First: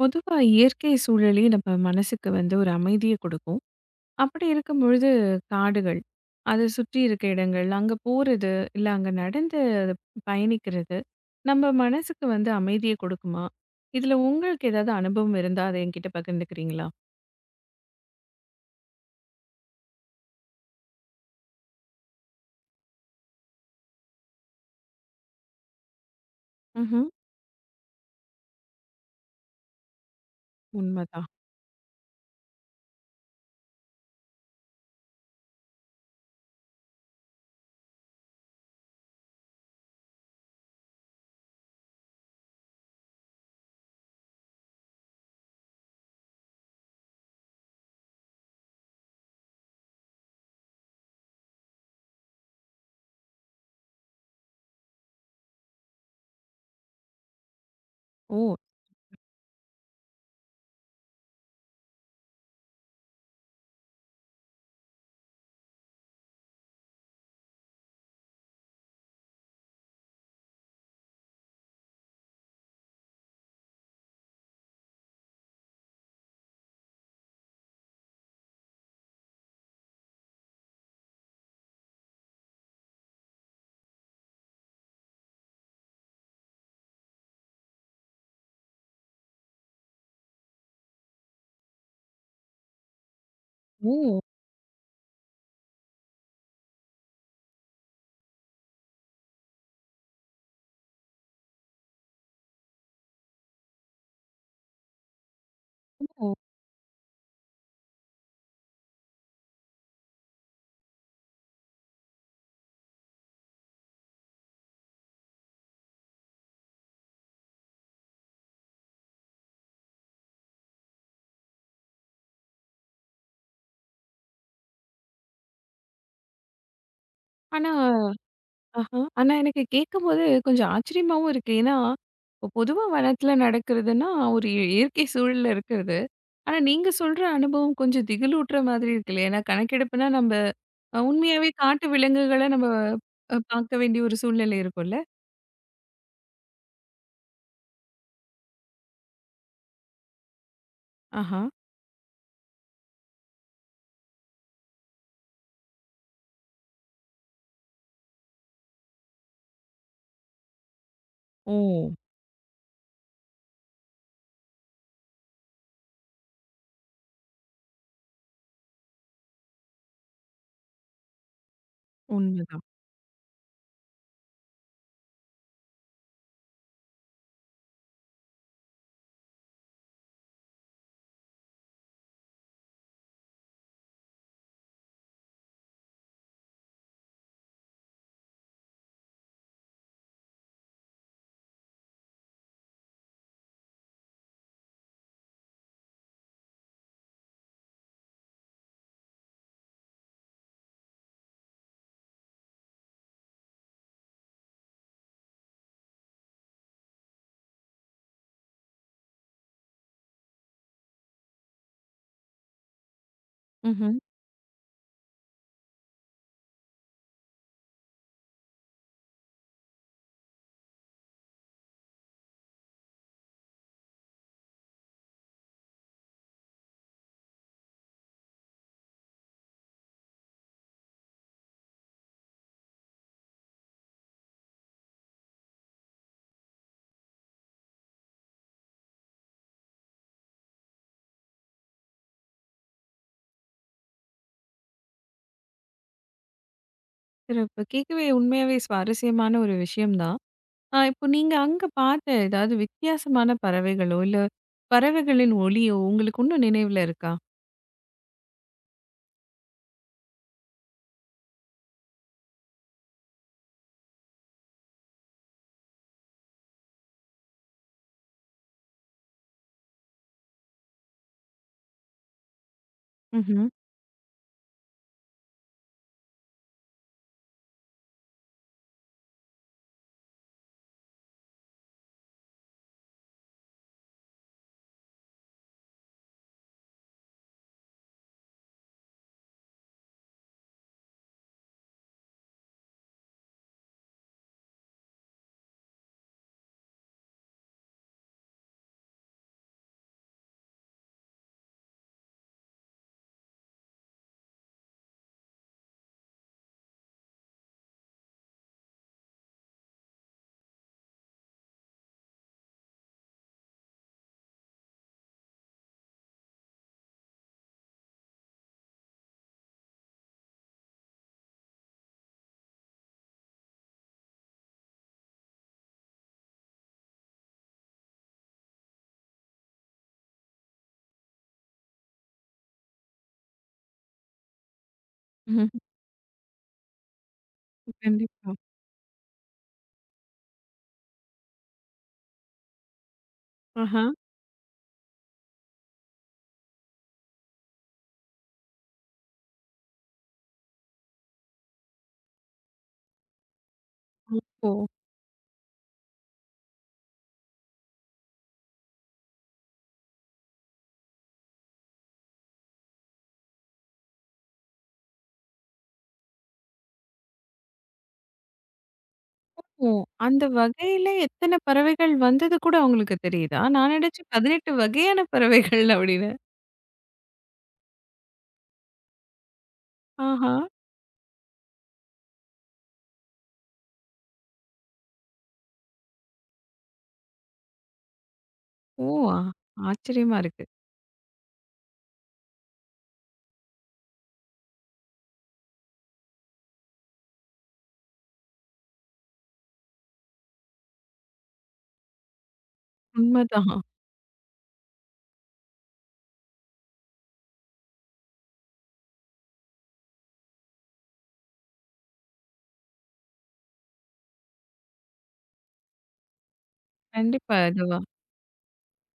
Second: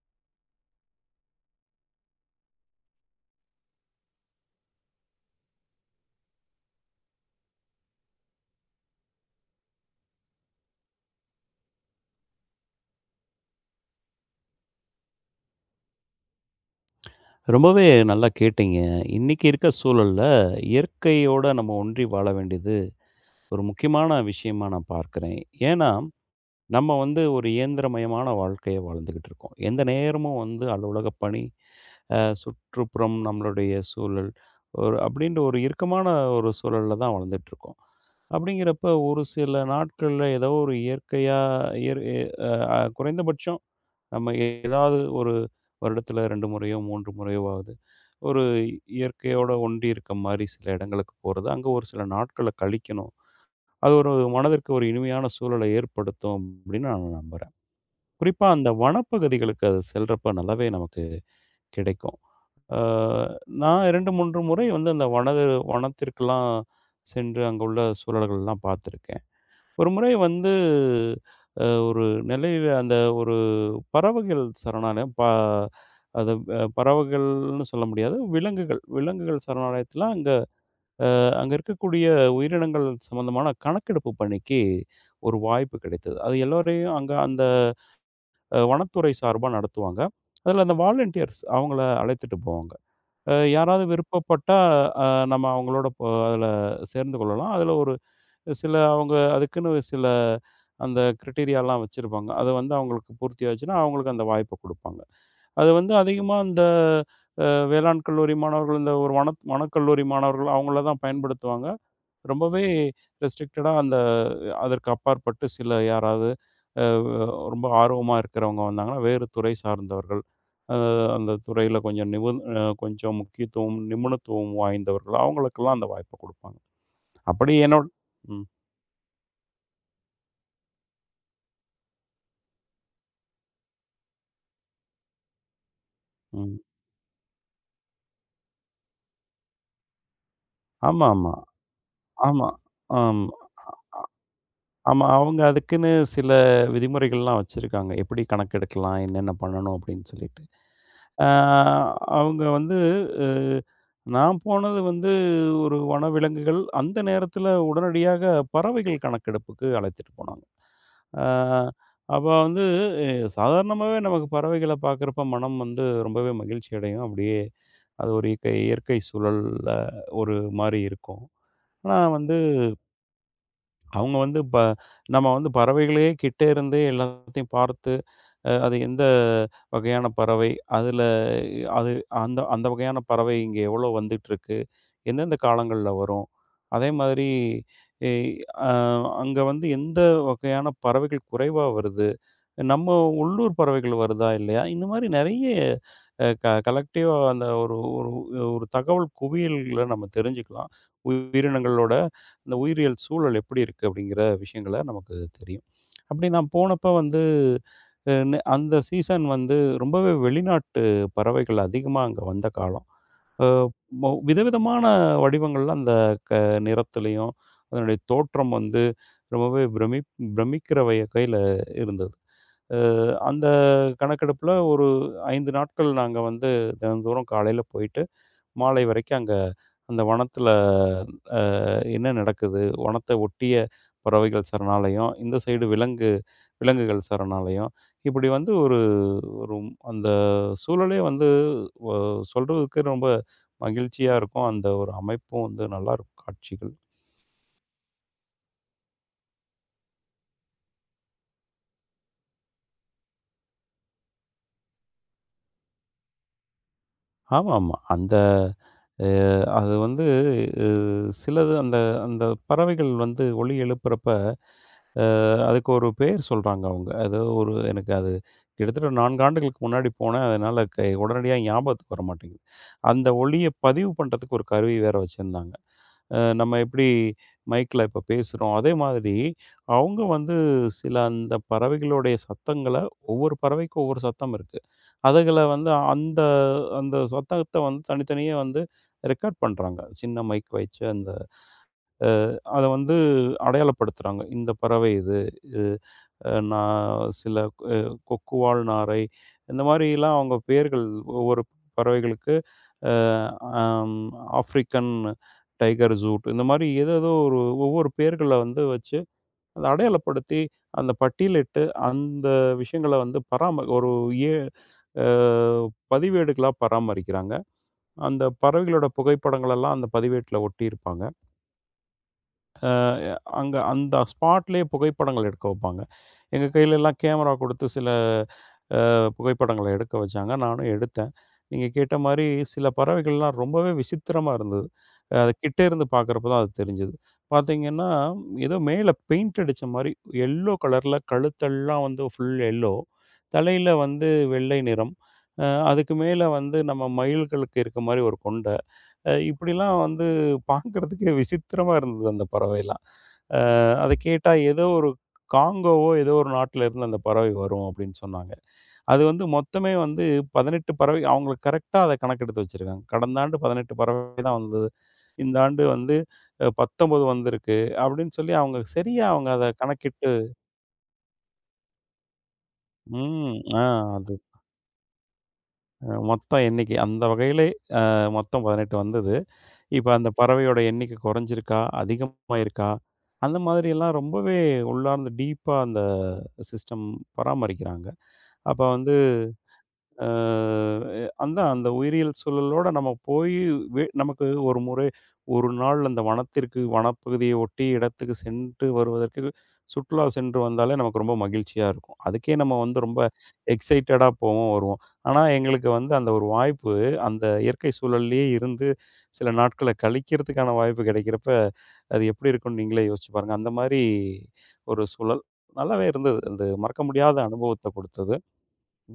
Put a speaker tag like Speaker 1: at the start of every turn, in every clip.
Speaker 1: பொதுவா இயற்கை சூழலே நம்ம மனசுக்கு வந்து ஒரு அமைதிய கொடுக்கும். அப்படி இருக்கும்பொழுது காடுகள், அத சுற்றி இருக்க இடங்கள், அங்க போறது, இல்ல அங்க நடந்து அது பயணிக்கிறது, நம்ம மனசுக்கு வந்து அமைதிய கொடுக்குமா? இதுல உங்களுக்கு ஏதாவது அனுபவம் இருந்தா, அத என்கிட்ட பகிர்ந்துக்கிறீங்களா?
Speaker 2: ரொம்பவே நல்லா கேட்டீங்க. இன்னைக்கு இருக்க சூழல்ல, இயற்கையோட நம்ம ஒன்றி வாழ வேண்டியது ஒரு முக்கியமான விஷயமா நான் பார்க்கிறேன். ஏன்னா, நம்ம
Speaker 1: ம்ஹ்ம்.
Speaker 2: வந்து ஒரு இயந்திரமயமான வாழ்க்கைய வாழ்ந்துகிட்டு இருக்கோம். எந்த நேரமும் வந்து அலுவலக
Speaker 1: உண்மதான்.
Speaker 2: பணி, சுற்றுப்புறம், நம்மளுடைய சூழல், ஒரு அப்படின்ற ஒரு இறுக்கமான ஒரு சூழல்ல தான் வாழ்ந்துட்டு இருக்கோம். அப்படிங்கிறப்ப ஒரு சில நாட்கள்ல ஏதோ ஒரு இயற்கையா இயற் குறைந்தபட்சம் நம்ம ஏதாவது ஒரு வருடத்துல 2 முறையோ, 3 முறையோவாவது ஒரு இயற்கையோட ஒன்றி இருக்க மாரி சில இடங்களுக்கு போறது. அங்க ஒரு சில நாட்கள கழிக்கணும். அது ஒரு மனதிற்கு ஒரு இனிமையான சூழலை ஏற்படுத்தும் அப்படின்னு நான் நம்புறேன். குறிப்பா
Speaker 1: ஓ!
Speaker 2: அந்த வனப்பகுதிகளுக்கு அது செல்றப்ப நல்லாவே நமக்கு கிடைக்கும். ஆ நான் 2, 3 முறை வந்து அந்த வனத்திற்கெல்லாம் சென்று அங்க உள்ள சூழல்கள்லாம் பார்த்துருக்கேன். ஒரு முறை வந்து ஒரு நெல்லையில அந்த ஒரு பறவைகள் சரணாலயம் அது பறவைகள்னு சொல்ல முடியாது. விலங்குகள் விலங்குகள் சரணாலயத்தில அங்க அங்க இருக்கக்கூடிய உயிரினங்கள் சம்மந்தமான கணக்கெடுப்பு பணிக்கு ஒரு வாய்ப்பு கிடைத்தது. அது எல்லோரையும் அங்க அந்த வனத்துறை சார்பா நடத்துவாங்க. அதில அந்த வாலண்டியர்ஸ் அவங்கள அழைத்துட்டு போவாங்க. யாராவது
Speaker 1: ஓ!
Speaker 2: விருப்பப்பட்டா அ நம்ம அவங்களோட அதில சேர்ந்து கொள்ளலாம். அதில ஒரு சில அவங்க அதுக்குன்னு சில அந்த கிரைட்டீரியாலாம் வச்சிருப்பாங்க. அது வந்து அவங்களுக்கு பூர்த்தி ஆச்சுன்னா, அவங்களுக்கு அந்த வாய்ப்ப குடுப்பாங்க. அது வந்து
Speaker 1: ஓ!
Speaker 2: அதிகமா இந்த வேளாண் கல்லூரி மாணவர்கள், இந்த ஒரு வனக்கல்லூரி மாணவர்கள் அவங்கள தான் பயன்படுத்துவாங்க. ரொம்பவே ரெஸ்ட்ரிக்டடா அந்த அதற்கு அப்பாற்பட்டு சில யாராவது அ ரொம்ப ஆர்வமா இருக்கிறவங்க வந்தாங்கன்னா, வேறு துறை சார்ந்தவர்கள், அ அந்த துறையில கொஞ்சம் கொஞ்சம் முக்கியத்துவம், நிபுணத்துவம் வாய்ந்தவர்கள் அவங்களுக்கெல்லாம் அந்த வாய்ப்ப குடுப்பாங்க. அப்படி
Speaker 1: ஆனா
Speaker 2: என்னோட ம்,
Speaker 1: ஆஹா. ஆனா எனக்கு கேட்கும்போது கொஞ்சம் ஆச்சரியமாவும் இருக்கு. ஏன்னா, இப்போ பொதுவா வனத்தில நடக்கிறதுன்னா, ஒரு இயற்கை சூழல்ல இருக்கிறது. ஆனா,
Speaker 2: ம்.
Speaker 1: நீங்க சொல்ற அனுபவம் கொஞ்சம் திகிலூட்டுற மாதிரி இருக்குல்ல. ஏன்னா கணக்கெடுப்புனா நம்ப
Speaker 2: ஆமாமா.
Speaker 1: உண்மையாவே காட்டு விலங்குகள
Speaker 2: ஆமா.
Speaker 1: நம்ம
Speaker 2: ஆமா.
Speaker 1: பார்க்க வேண்டிய ஒரு சூழ்நிலை இருக்கும்ல.
Speaker 2: ஆமா. அவங்க அதுக்குன்னு சில விதிமுறைகள்லாம் வச்சிருக்காங்க. எப்படி கணக்கெடுக்கலாம், என்னென்ன பண்ணணும் அப்படின்னு சொல்லிட்டு. அ
Speaker 1: ஆஹா.
Speaker 2: அவங்க வந்து அ நான் போனது வந்து ஒரு வனவிலங்குகள், அந்த நேரத்தில உடனடியாக பறவைகள் கணக்கெடுப்புக்கு அழைத்துட்டு போனாங்க. அ
Speaker 1: ஓ!
Speaker 2: அப்ப வந்து எ சாதாரணமாவே நமக்கு பறவைகள பார்க்குறப்ப மனம் வந்து ரொம்பவே மகிழ்ச்சி அடையும். அப்படியே அது ஒரு இயற்கை இயற்கை சூழல்ல ஒரு மாரி இருக்கும். ஆனா வந்து
Speaker 1: உண்மதான்.
Speaker 2: அவங்க வந்து நம்ம வந்து பறவைகளே கிட்ட இருந்தே எல்லாத்தையும் பார்த்து அது எந்த வகையான பறவை? அதில அது அந்த அந்த வகையான பறவை இங்கே எவ்வளோ வந்துட்டுருக்கு? எந்தெந்த காலங்கள்ல வரும்? அதே மாதிரி எ அ அங்க வந்து எந்த வகையான பறவைகள் குறைவா வருது? நம்ம உள்ளூர் பறவைகள் வருதா இல்லையா? இந்த மாரி நெறைய கலெக்டிவா அந்த ஒரு ஒரு ஒரு தகவல் குவியல்கள நம்ம தெரிஞ்சுக்கலாம். உயிரினங்களோட அந்த உயிரியல் சூழல் எப்படி இருக்கு அப்படிங்கிற விஷயங்கள நமக்கு தெரியும். அப்படி நான் போனப்ப வந்து அந்த சீசன் வந்து ரொம்பவே வெளிநாட்டு பறவைகள் அதிகமா அங்க வந்த காலம். அ
Speaker 1: ம்ஹ்ம்.
Speaker 2: விதவிதமான வடிவங்கள்ல அந்த க நிறத்திலயும், அதனுடைய தோற்றம் வந்து ரொம்பவே பிரமிக்கிற வகையில இருந்தது. அந்த கணக்கெடுப்பில ஒரு 5 நாட்கள் நாங்க வந்து தினந்தோறும் காலையில போயிட்டு, மாலை வரைக்கும் அங்க அந்த வனத்தில அ என்ன நடக்குது? வனத்த ஒட்டிய பறவைகள் சரணாலயம், இந்த சைடு விலங்குகள் சரணாலயம். இப்படி வந்து ஒரு ஒரு ம்- அந்த சூழலே வந்து ஒ சொல்றதுக்கு ரொம்ப மகிழ்ச்சியா இருக்கும். அந்த ஒரு அமைப்பும் வந்து நல்லாயிருக்கும் காட்சிகள்.
Speaker 1: சிறப்பு. கேட்கவே உண்மையாவே சுவாரஸ்யமான ஒரு விஷயம் தான். இப்போ நீங்க அங்க பார்த்த ஏதாவது வித்தியாசமான பறவைகளோ, இல்ல பறவைகளின் ஒலியோ உங்களுக்கு இன்னும் நினைவுல இருக்கா?
Speaker 2: ஆமாமா. அந்த அ அது வந்து அ சிலது அந்த அந்த பறவைகள் வந்து ஒலி எழுப்புறப்ப, அ அதுக்கு ஒரு பேர் சொல்றாங்க அவங்க. அது ஒரு எனக்கு அது கிட்டத்தட்ட 4 ஆண்டுகளுக்கு முன்னாடி போனேன். அதனால உடனடியா ஞாபகத்துக்கு வர மாட்டேங்குது. அந்த ஒலிய
Speaker 1: ம்ஹ்ம்.
Speaker 2: பதிவு பண்றதுக்கு ஒரு கருவி வேற வச்சிருந்தாங்க. நம்ம எப்படி மைக்ல இப்ப பேசுறோம், அதே மாதிரி அவங்க வந்து சில அந்த பறவைகளுடைய சத்தங்கள ஒவ்வொரு பறவைக்கும் ஒவ்வொரு சத்தம் இருக்கும். அதுகள வந்து அந்த அந்த சத்தத்த வந்து தனித்தனியா வந்து ரெக்கார்ட் பண்றாங்க. சின்ன மைக் வச்சு அந்த அத வந்து அடையாளப்படுத்துறாங்க. இந்த பறவை இது. இது நான் சில அ கொக்குவால் நாரை இந்த மாரிலாம் அவங்க பெயர்கள் ஒவ்வொரு பறவைகளுக்கு அ அம் ஆஃப்ரிக்கன் டைகர் ஜூட் இந்த மாரி ஏதேதோ ஒரு ஒவ்வொரு பெயர்கள வந்து வச்சு அத அடையாளப்படுத்தி அந்த பட்டியலிட்டு அந்த விஷயங்கள வந்து ஒரு ஏ அஹ், பதிவேடுகளா பராமரிக்கிறாங்க. அந்த பறவைகளோட புகைப்படங்கள் எல்லாம் அந்த பதிவேட்டில ஒட்டியிருப்பாங்க. அ அங்க அந்த ஸ்பாட்லயே புகைப்படங்கள் எடுக்க வைப்பாங்க. எங்க கையிலலாம் கேமரா கொடுத்து சில புகைப்படங்கள எடுக்க வச்சாங்க. நானும் எடுத்தேன். நீங்க கேட்ட மாரி சில பறவைகள்லாம் ரொம்பவே விசித்திரமா இருந்தது. அது
Speaker 1: ம்.
Speaker 2: கிட்ட இருந்து பார்க்குறப்ப தான் அது தெரிஞ்சது. பார்த்தீங்கன்னா,
Speaker 1: கண்டிப்பா.
Speaker 2: ஏதோ மேல பெயிண்ட் அடிச்ச மாரி எல்லோ கலர்ல கழுத்தெல்லாம் வந்து ஃபுல் எல்லோ. தலையில
Speaker 1: ஆஹா.
Speaker 2: வந்து வெள்ளை நிறம். அ அதுக்கு மேல வந்து நம்ம மயில்களுக்கு இருக்க மாரி ஒரு கொண்ட. இப்படிலாம் வந்து பார்க்கறதுக்கே விசித்திரமா இருந்தது அந்த பறவைலாம். அ அத கேட்டா ஏதோ
Speaker 1: ஓ!
Speaker 2: ஒரு காங்கோவோ, ஏதோ ஒரு நாட்டில இருந்து அந்த பறவை வரும் அப்படின்னு சொன்னாங்க. அது வந்து மொத்தமே வந்து 18 பறவை அவங்களுக்கு கரெக்ட்டா அத கணக்கெடுத்து வச்சிருக்காங்க. கடந்த ஆண்டு 18 பறவை தான் வந்தது. இந்த ஆண்டு வந்து 19 வந்திருக்கு அப்படின்னு சொல்லி அவங்க சரியா அவங்க அத
Speaker 1: ஓ!
Speaker 2: கணக்கிட்டு
Speaker 1: அந்த வகையில எத்தன பறவைகள் வந்தது கூட அவங்களுக்கு
Speaker 2: ம்.
Speaker 1: தெரியுதா?
Speaker 2: ஆ
Speaker 1: நான் நினைச்சேன்
Speaker 2: அது
Speaker 1: 18 வகையான பறவைகள் அப்படின்னு.
Speaker 2: மொத்தம் எண்ணிக்கை. அந்த வகையிலே மொத்தம் 18 வந்தது. இப்ப அந்த
Speaker 1: ஆஹா!
Speaker 2: பறவையோட எண்ணிக்கை குறைஞ்சிருக்கா? அதிகமா இருக்கா? அந்த மாதிரியெல்லாம் ரொம்பவே உள்ளார்ந்து டீப்பா அந்த சிஸ்டம் பராமரிக்கிறாங்க. அப்ப
Speaker 1: ஓ!
Speaker 2: வந்து
Speaker 1: ஆ ஆச்சரியமா இருக்கு.
Speaker 2: அ அதான் அந்த உயிரியல் சூழலோட நம்ம போயி நமக்கு ஒரு முறை 1 நாள் அந்த வனப்பகுதியை ஒட்டி இடத்துக்கு சென்று வருவதற்கு சுற்றுலா சென்று வந்தாலே நமக்கு ரொம்ப மகிழ்ச்சியா இருக்கும். அதுக்கே நம்ம வந்து ரொம்ப
Speaker 1: உண்மதான்.
Speaker 2: எக்ஸைட்டடா போவோம், வருவோம். ஆனா எங்களுக்கு வந்து அந்த ஒரு வாய்ப்பு அந்த இயற்கை சூழல்லயே இருந்து சில நாட்கள கழிக்கிறதுக்கான வாய்ப்பு கிடைக்கிறப்ப, அது எப்படி இருக்கும்னு நீங்களே யோசிச்சு பாருங்க. அந்த மாரி ஒரு சூழல் நல்லாவே இருந்தது. அந்த மறக்க முடியாத
Speaker 1: கண்டிப்பா.
Speaker 2: அனுபவத்த குடுத்தது.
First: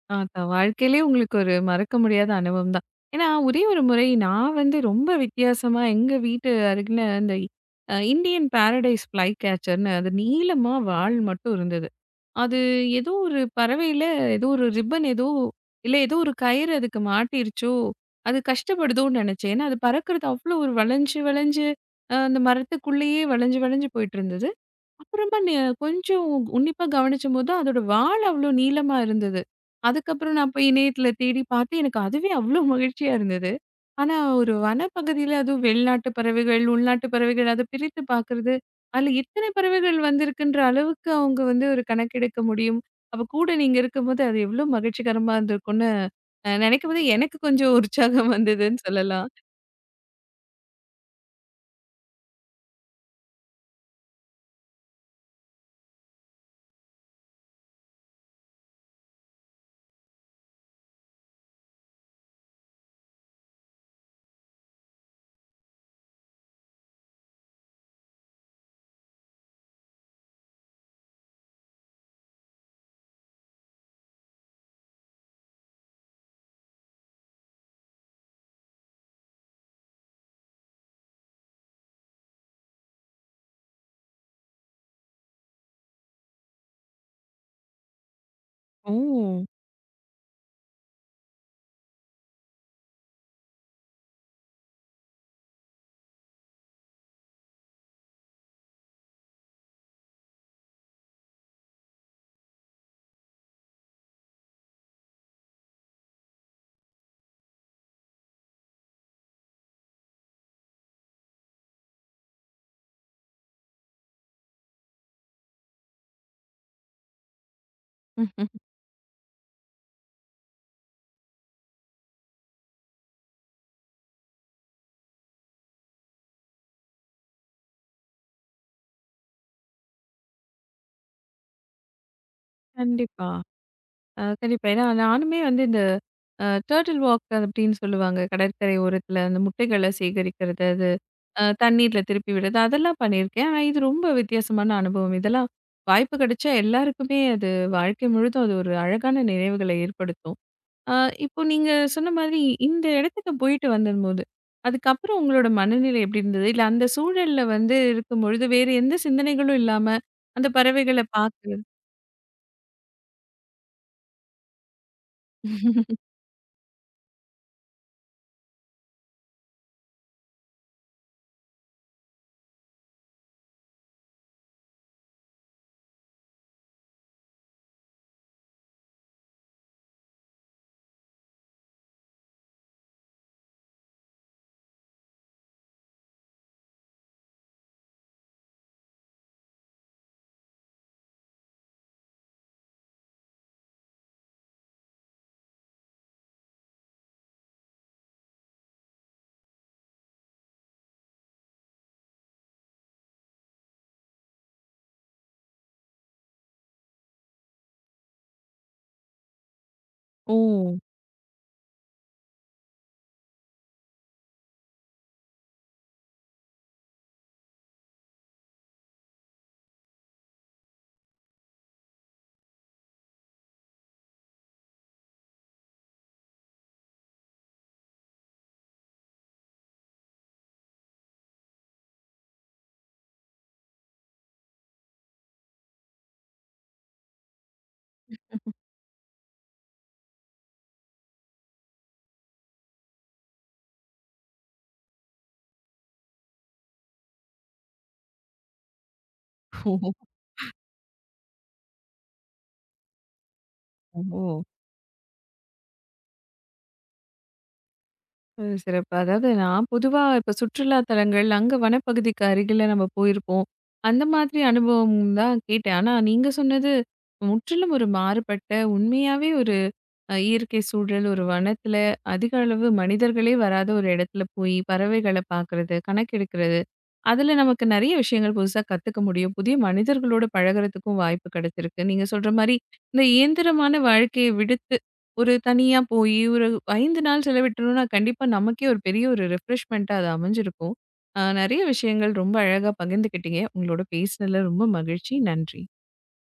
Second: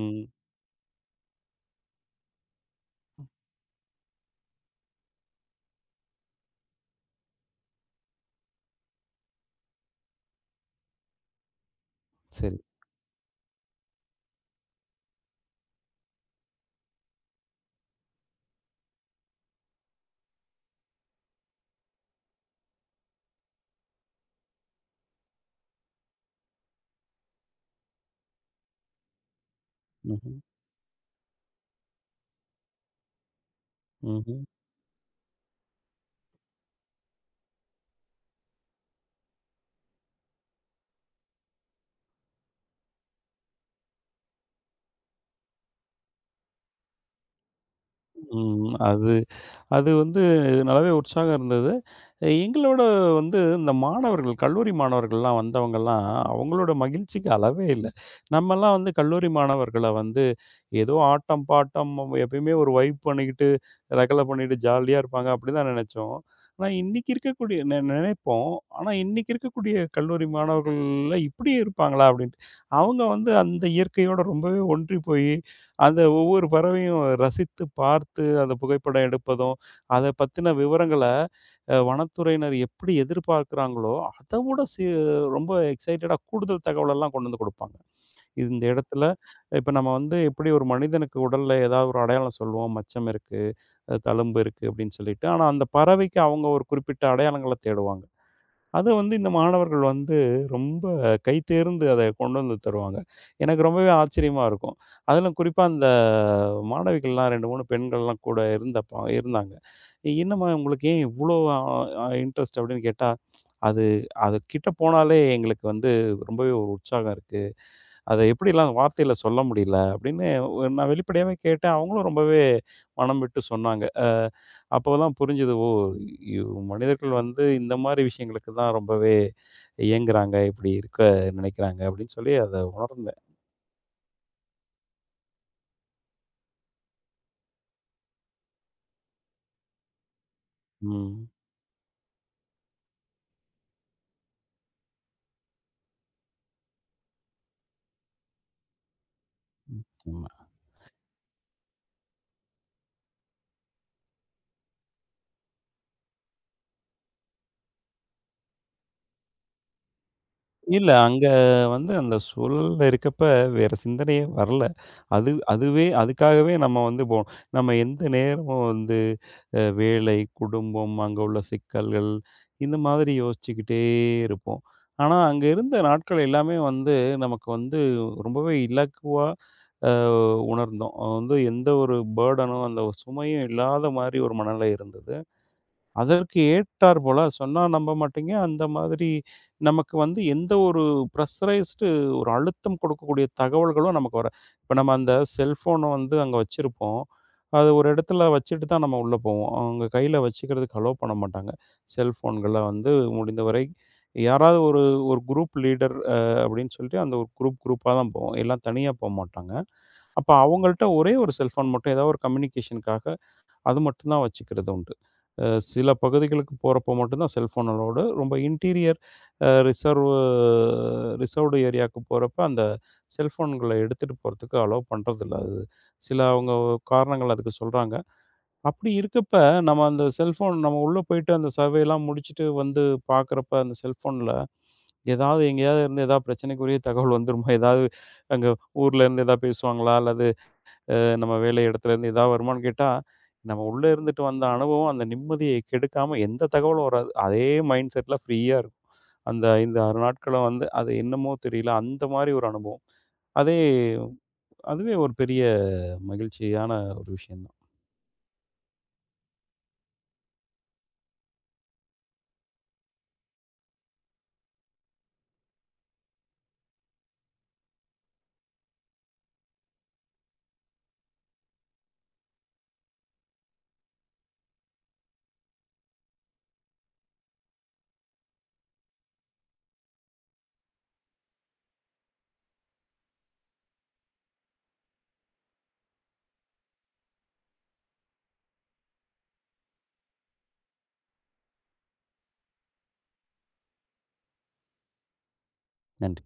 Speaker 2: ம்.
Speaker 1: அதான் வாழ்க்கையிலயே உங்களுக்கு ஒரு மறக்க முடியாத அனுபவம் தான். ஏன்னா, ஒரே ஒரு முறை நான் வந்து ரொம்ப வித்தியாசமா எங்க வீட்டு அருகில அந்த இந்தியன் பாரடைஸ் ஃப்ளை கேச்சர்ன்னு அது நீளமா வால் மட்டும் இருந்தது. அது
Speaker 2: சரி.
Speaker 1: ஏதோ ஒரு பறவையில ஏதோ ஒரு ரிப்பன் ஏதோ இல்ல ஏதோ ஒரு கயிறு அதுக்கு மாட்டிருச்சோ! அது கஷ்டப்படுதோன்னு நினச்சேன். ஏன்னா அது பறக்கிறது அவ்ளோ ஒரு வளைஞ்சு, வளைஞ்சு அந்த மரத்துக்குள்ளேயே வளைஞ்சு, வளைஞ்சு போயிட்டுருந்தது. அப்புறமா கொஞ்சம் உன்னிப்பா கவனிச்சம்போது, அதோட வால் அவ்ளோ நீளமா இருந்தது. அதுக்கப்புறம்
Speaker 2: ம்ஹ்ம்.
Speaker 1: நான் போய் இணையத்தில தேடி பார்த்து, எனக்கு அதுவே அவ்ளோ மகிழ்ச்சியா இருந்தது. ஆனா
Speaker 2: ம்ஹ்ம்.
Speaker 1: ஒரு வனப்பகுதியில அதுவும் வெளிநாட்டு பறவைகள், உள்நாட்டு பறவைகள் அத பிரித்து பார்க்கறது, அதில இத்தனை பறவைகள் வந்திருக்குன்ற அளவுக்கு அவங்க வந்து ஒரு கணக்கெடுக்க முடியும். அப்ப கூட நீங்க இருக்கும்போது, அது எவ்ளோ மகிழ்ச்சிகரமா இருந்திருக்கும்னு நெனைக்கும்போது எனக்கு கொஞ்சம் உற்சாகம்
Speaker 2: ம்.
Speaker 1: வந்ததுன்னு
Speaker 2: அது
Speaker 1: சொல்லலாம்.
Speaker 2: அது வந்து நல்லாவே உற்சாகம் இருந்தது. எங்களோட வந்து இந்த மாணவர்கள், கல்லூரி மாணவர்கள்லாம் வந்தவங்கலாம், அவங்களோட மகிழ்ச்சிக்கு அளவே இல்ல. நம்மலாம் வந்து கல்லூரி மாணவர்கள வந்து ஏதோ ஆட்டம், பாட்டம் நம்ம எப்பயுமே ஒரு வைப் பண்ணிக்கிட்டு, ரகளை பண்ணிட்டு ஜாலியா இருப்பாங்க அப்படின்னு தான் நினைச்சோம். ஆனா இன்னைக்கு இருக்கக்கூடிய நினைப்போம். ஆனா இன்னைக்கு இருக்கக்கூடிய கல்லூரி மாணவர்கள்ல இப்படி இருப்பாங்களா? அப்படின்ட்டு. அவங்க வந்து அந்த இயற்கையோட ரொம்பவே ஒன்றி போய், அந்த ஒவ்வொரு பறவையும் ரசித்து பார்த்து, அந்த புகைப்படம் எடுப்பதும், அத பத்தின விவரங்கள வனத்துறையினர் எப்படி எதிர்பார்க்கிறாங்களோ, அத விட ரொம்ப எக்ஸைட்டடா கூடுதல் தகவலெல்லாம் கொண்டு வந்து குடுப்பாங்க. இந்த
Speaker 1: ஓ!
Speaker 2: இடத்துல இப்ப நம்ம வந்து எப்படி ஒரு மனிதனுக்கு உடல்ல ஏதாவது ஒரு அடையாளம் சொல்லுவோம். மச்சம் இருக்கு, தழும்பு இருக்கு அப்படின்னு சொல்லிட்டு. ஆனா அந்த பறவைக்கு அவங்க ஒரு குறிப்பிட்ட அடையாளங்கள தேடுவாங்க. அது வந்து இந்த மாணவர்கள் வந்து ரொம்ப கைதேர்ந்து அத கொண்டு வந்து தருவாங்க. எனக்கு ரொம்பவே ஆச்சரியமா இருக்கும். அதிலும் குறிப்பா அந்த மாணவிகள்லாம் 2, 3 பெண்கள்லாம் கூட இருந்தாங்க. "என்னம்மா உங்களுக்கு ஏன் இவ்ளோ அ அ இன்ட்ரெஸ்ட்?" அப்படின்னு கேட்டா, "அது அது கிட்ட போனாலே எங்களுக்கு வந்து ரொம்பவே ஒரு உற்சாகம் இருக்கு." அத எப்படிலாம் வார்த்தையில சொல்ல முடியல அப்படின்னு நான் வெளிப்படையாவே கேட்டேன். அவங்களும் ரொம்பவே மனம் விட்டு சொன்னாங்க. அப்போதான் புரிஞ்சது. ஓ! இவ் மனிதர்கள் வந்து இந்த மாரி விஷயங்களுக்கு தான் ரொம்பவே இயங்குறாங்க. இப்படி இருக்க நினைக்கிறாங்க அப்படின்னு சொல்லி அத உணர்ந்தேன்.
Speaker 1: கண்டிப்பா. கண்டிப்பா. ஏன்னா நானுமே வந்து இந்த டர்ட்டில் வாக் அப்படின்னு சொல்லுவாங்க. கடற்கரை ஓரத்துல அந்த முட்டைகள சேகரிக்கிறது, அது
Speaker 2: ம்.
Speaker 1: தண்ணீர்ல திருப்பி விடுறது, அதெல்லாம் பண்ணியிருக்கேன். ஆனா இது ரொம்ப வித்தியாசமான அனுபவம். இதெல்லாம் வாய்ப்பு கிடைச்சா எல்லாருக்குமே அது வாழ்க்கை முழுதும் அது ஒரு அழகான நினைவுகளை ஏற்படுத்தும்.
Speaker 2: ம்.
Speaker 1: அ இப்போ நீங்க சொன்ன மாதிரி இந்த இடத்துக்கு போயிட்டு வந்தும்போது, அதுக்கப்புறம் உங்களோட மனநிலை எப்படி இருந்தது? இல்ல அந்த சூழல்ல வந்து இருக்கும்பொழுது வேறு எந்த சிந்தனைகளும் இல்லாம அந்த
Speaker 2: இல்ல.
Speaker 1: பறவைகள
Speaker 2: அங்க
Speaker 1: பார்க்குறது.
Speaker 2: வந்து அந்த சூழல்ல இருக்கப்ப வேற சிந்தனையே வரல. அது அதுவே அதுக்காகவே நம்ம வந்து போனோம். நம்ம எந்த நேரமும் வந்து வேலை, குடும்பம், அங்க உள்ள சிக்கல்கள் இந்த மாதிரி யோசிச்சுக்கிட்டே இருப்போம். ஆனா, அங்க இருந்த நாட்கள் எல்லாமே வந்து நமக்கு வந்து ரொம்பவே இலகுவா அ உணர்ந்தோம். வந்து எந்த ஒரு பர்டனும் அந்த ஒரு சுமையும் இல்லாத மாரி ஒரு மனநிலை இருந்தது. அதற்கு ஏற்றார் போல சொன்னா நம்ப மாட்டீங்க. அந்த மாதிரி நமக்கு வந்து எந்த ஒரு ப்ரஷரைஸ்டு ஒரு அழுத்தம் கொடுக்கக்கூடிய தகவல்களும் நமக்கு வர இப்ப நம்ம அந்த செல்ஃபோன வந்து அங்க வச்சிருப்போம். அது ஒரு இடத்துல வச்சுட்டு தான் நம்ம உள்ள போவோம். அவங்க கையில வச்சுக்கிறதுக்கு அலோ பண்ண மாட்டாங்க. செல்ஃபோன்கள வந்து முடிந்தவரை யாராவது ஒரு ஒரு குரூப் லீடர் அப்படின்னு சொல்லிட்டு அந்த ஒரு குரூப்பா தான் போவோம். எல்லாம் தனியா போமாட்டாங்க. அப்ப
Speaker 1: ஓ!
Speaker 2: அவங்கள்ட்ட ஒரே ஒரு செல்ஃபோன் மட்டும் ஏதாவது ஒரு கம்யூனிகேஷனுக்காக அது மட்டும்தான் வச்சுக்கிறது உண்டு. அ சில பகுதிகளுக்கு போறப்போ மட்டும்தான் செல்ஃபோன் அலோவ்டு. ரொம்ப இன்டீரியர் அ ரிசர்வ் ரிசர்வ்டு ஏரியாவுக்கு போறப்ப அந்த செல்ஃபோன்கள எடுத்துட்டு போறதுக்கு அலோவ் பண்றதில்ல. அது சில அவங்க காரணங்கள் அதுக்கு சொல்றாங்க. அப்படி இருக்கப்ப, நம்ம அந்த செல்ஃபோன் நம்ம உள்ள போயிட்டு அந்த சர்வேலாம் முடிச்சுட்டு வந்து பார்க்குறப்ப, அந்த செல்ஃபோன்ல ஏதாவது எங்கேயாவது இருந்து ஏதாவது பிரச்சனைக்குரிய தகவல் வந்துருமா? ஏதாவது அங்க ஊர்ல இருந்து ஏதாவது பேசுவாங்களா? அல்லது அ நம்ம வேலை இடத்துலேருந்து ஏதாவது வருமான்னு கேட்டா, நம்ம உள்ள இருந்துட்டு வந்த அனுபவம் அந்த நிம்மதிய கெடுக்காம எந்த தகவலும் வராது. அதே மைண்ட் செட்ல ஃப்ரீயா இருக்கும். அந்த 5, 6
Speaker 1: ஓ!
Speaker 2: நாட்களும் வந்து அது என்னமோ தெரியல. அந்த மாரி ஒரு அனுபவம். அதே
Speaker 1: ஓ.
Speaker 2: அதுவே ஒரு பெரிய மகிழ்ச்சியான ஒரு விஷயம் தான்.
Speaker 1: ம், சிறப்பு. அதாவது நான் பொதுவா இப்ப சுற்றுலா தலங்கள், அங்க வனப்பகுதிக்கு அருகில நம்ம போயிருப்போம். அந்த மாதிரி அனுபவம் தான் கேட்டேன். ஆனா நீங்க சொன்னது முற்றிலும் ஒரு மாறுபட்ட, உண்மையாவே ஒரு இயற்கை சூழல், ஒரு வனத்தில அதிக அளவு மனிதர்களே வராத ஒரு இடத்துல போய் பறவைகள பார்க்குறது, கணக்கெடுக்கிறது. அதில நமக்கு நெறைய விஷயங்கள் புதுசா கத்துக்க முடியும். புதிய மனிதர்களோட பழகுறதுக்கும் வாய்ப்பு கிடைச்சிருக்கு. நீங்க சொல்ற மாரி இந்த இயந்திரமான வாழ்க்கைய விடுத்து, ஒரு தனியா போயி ஒரு 5 நாள் செலவிட்டோம்னா, கண்டிப்பா நமக்கே ஒரு பெரிய ஒரு ரிஃப்ரெஷ்மெண்ட்டா அது அமைஞ்சிருக்கும். நெறைய விஷயங்கள் ரொம்ப அழகா பகிர்ந்துக்கிட்டீங்க. உங்களோட பேசினதில ரொம்ப மகிழ்ச்சி. நன்றி.
Speaker 2: நன்றி.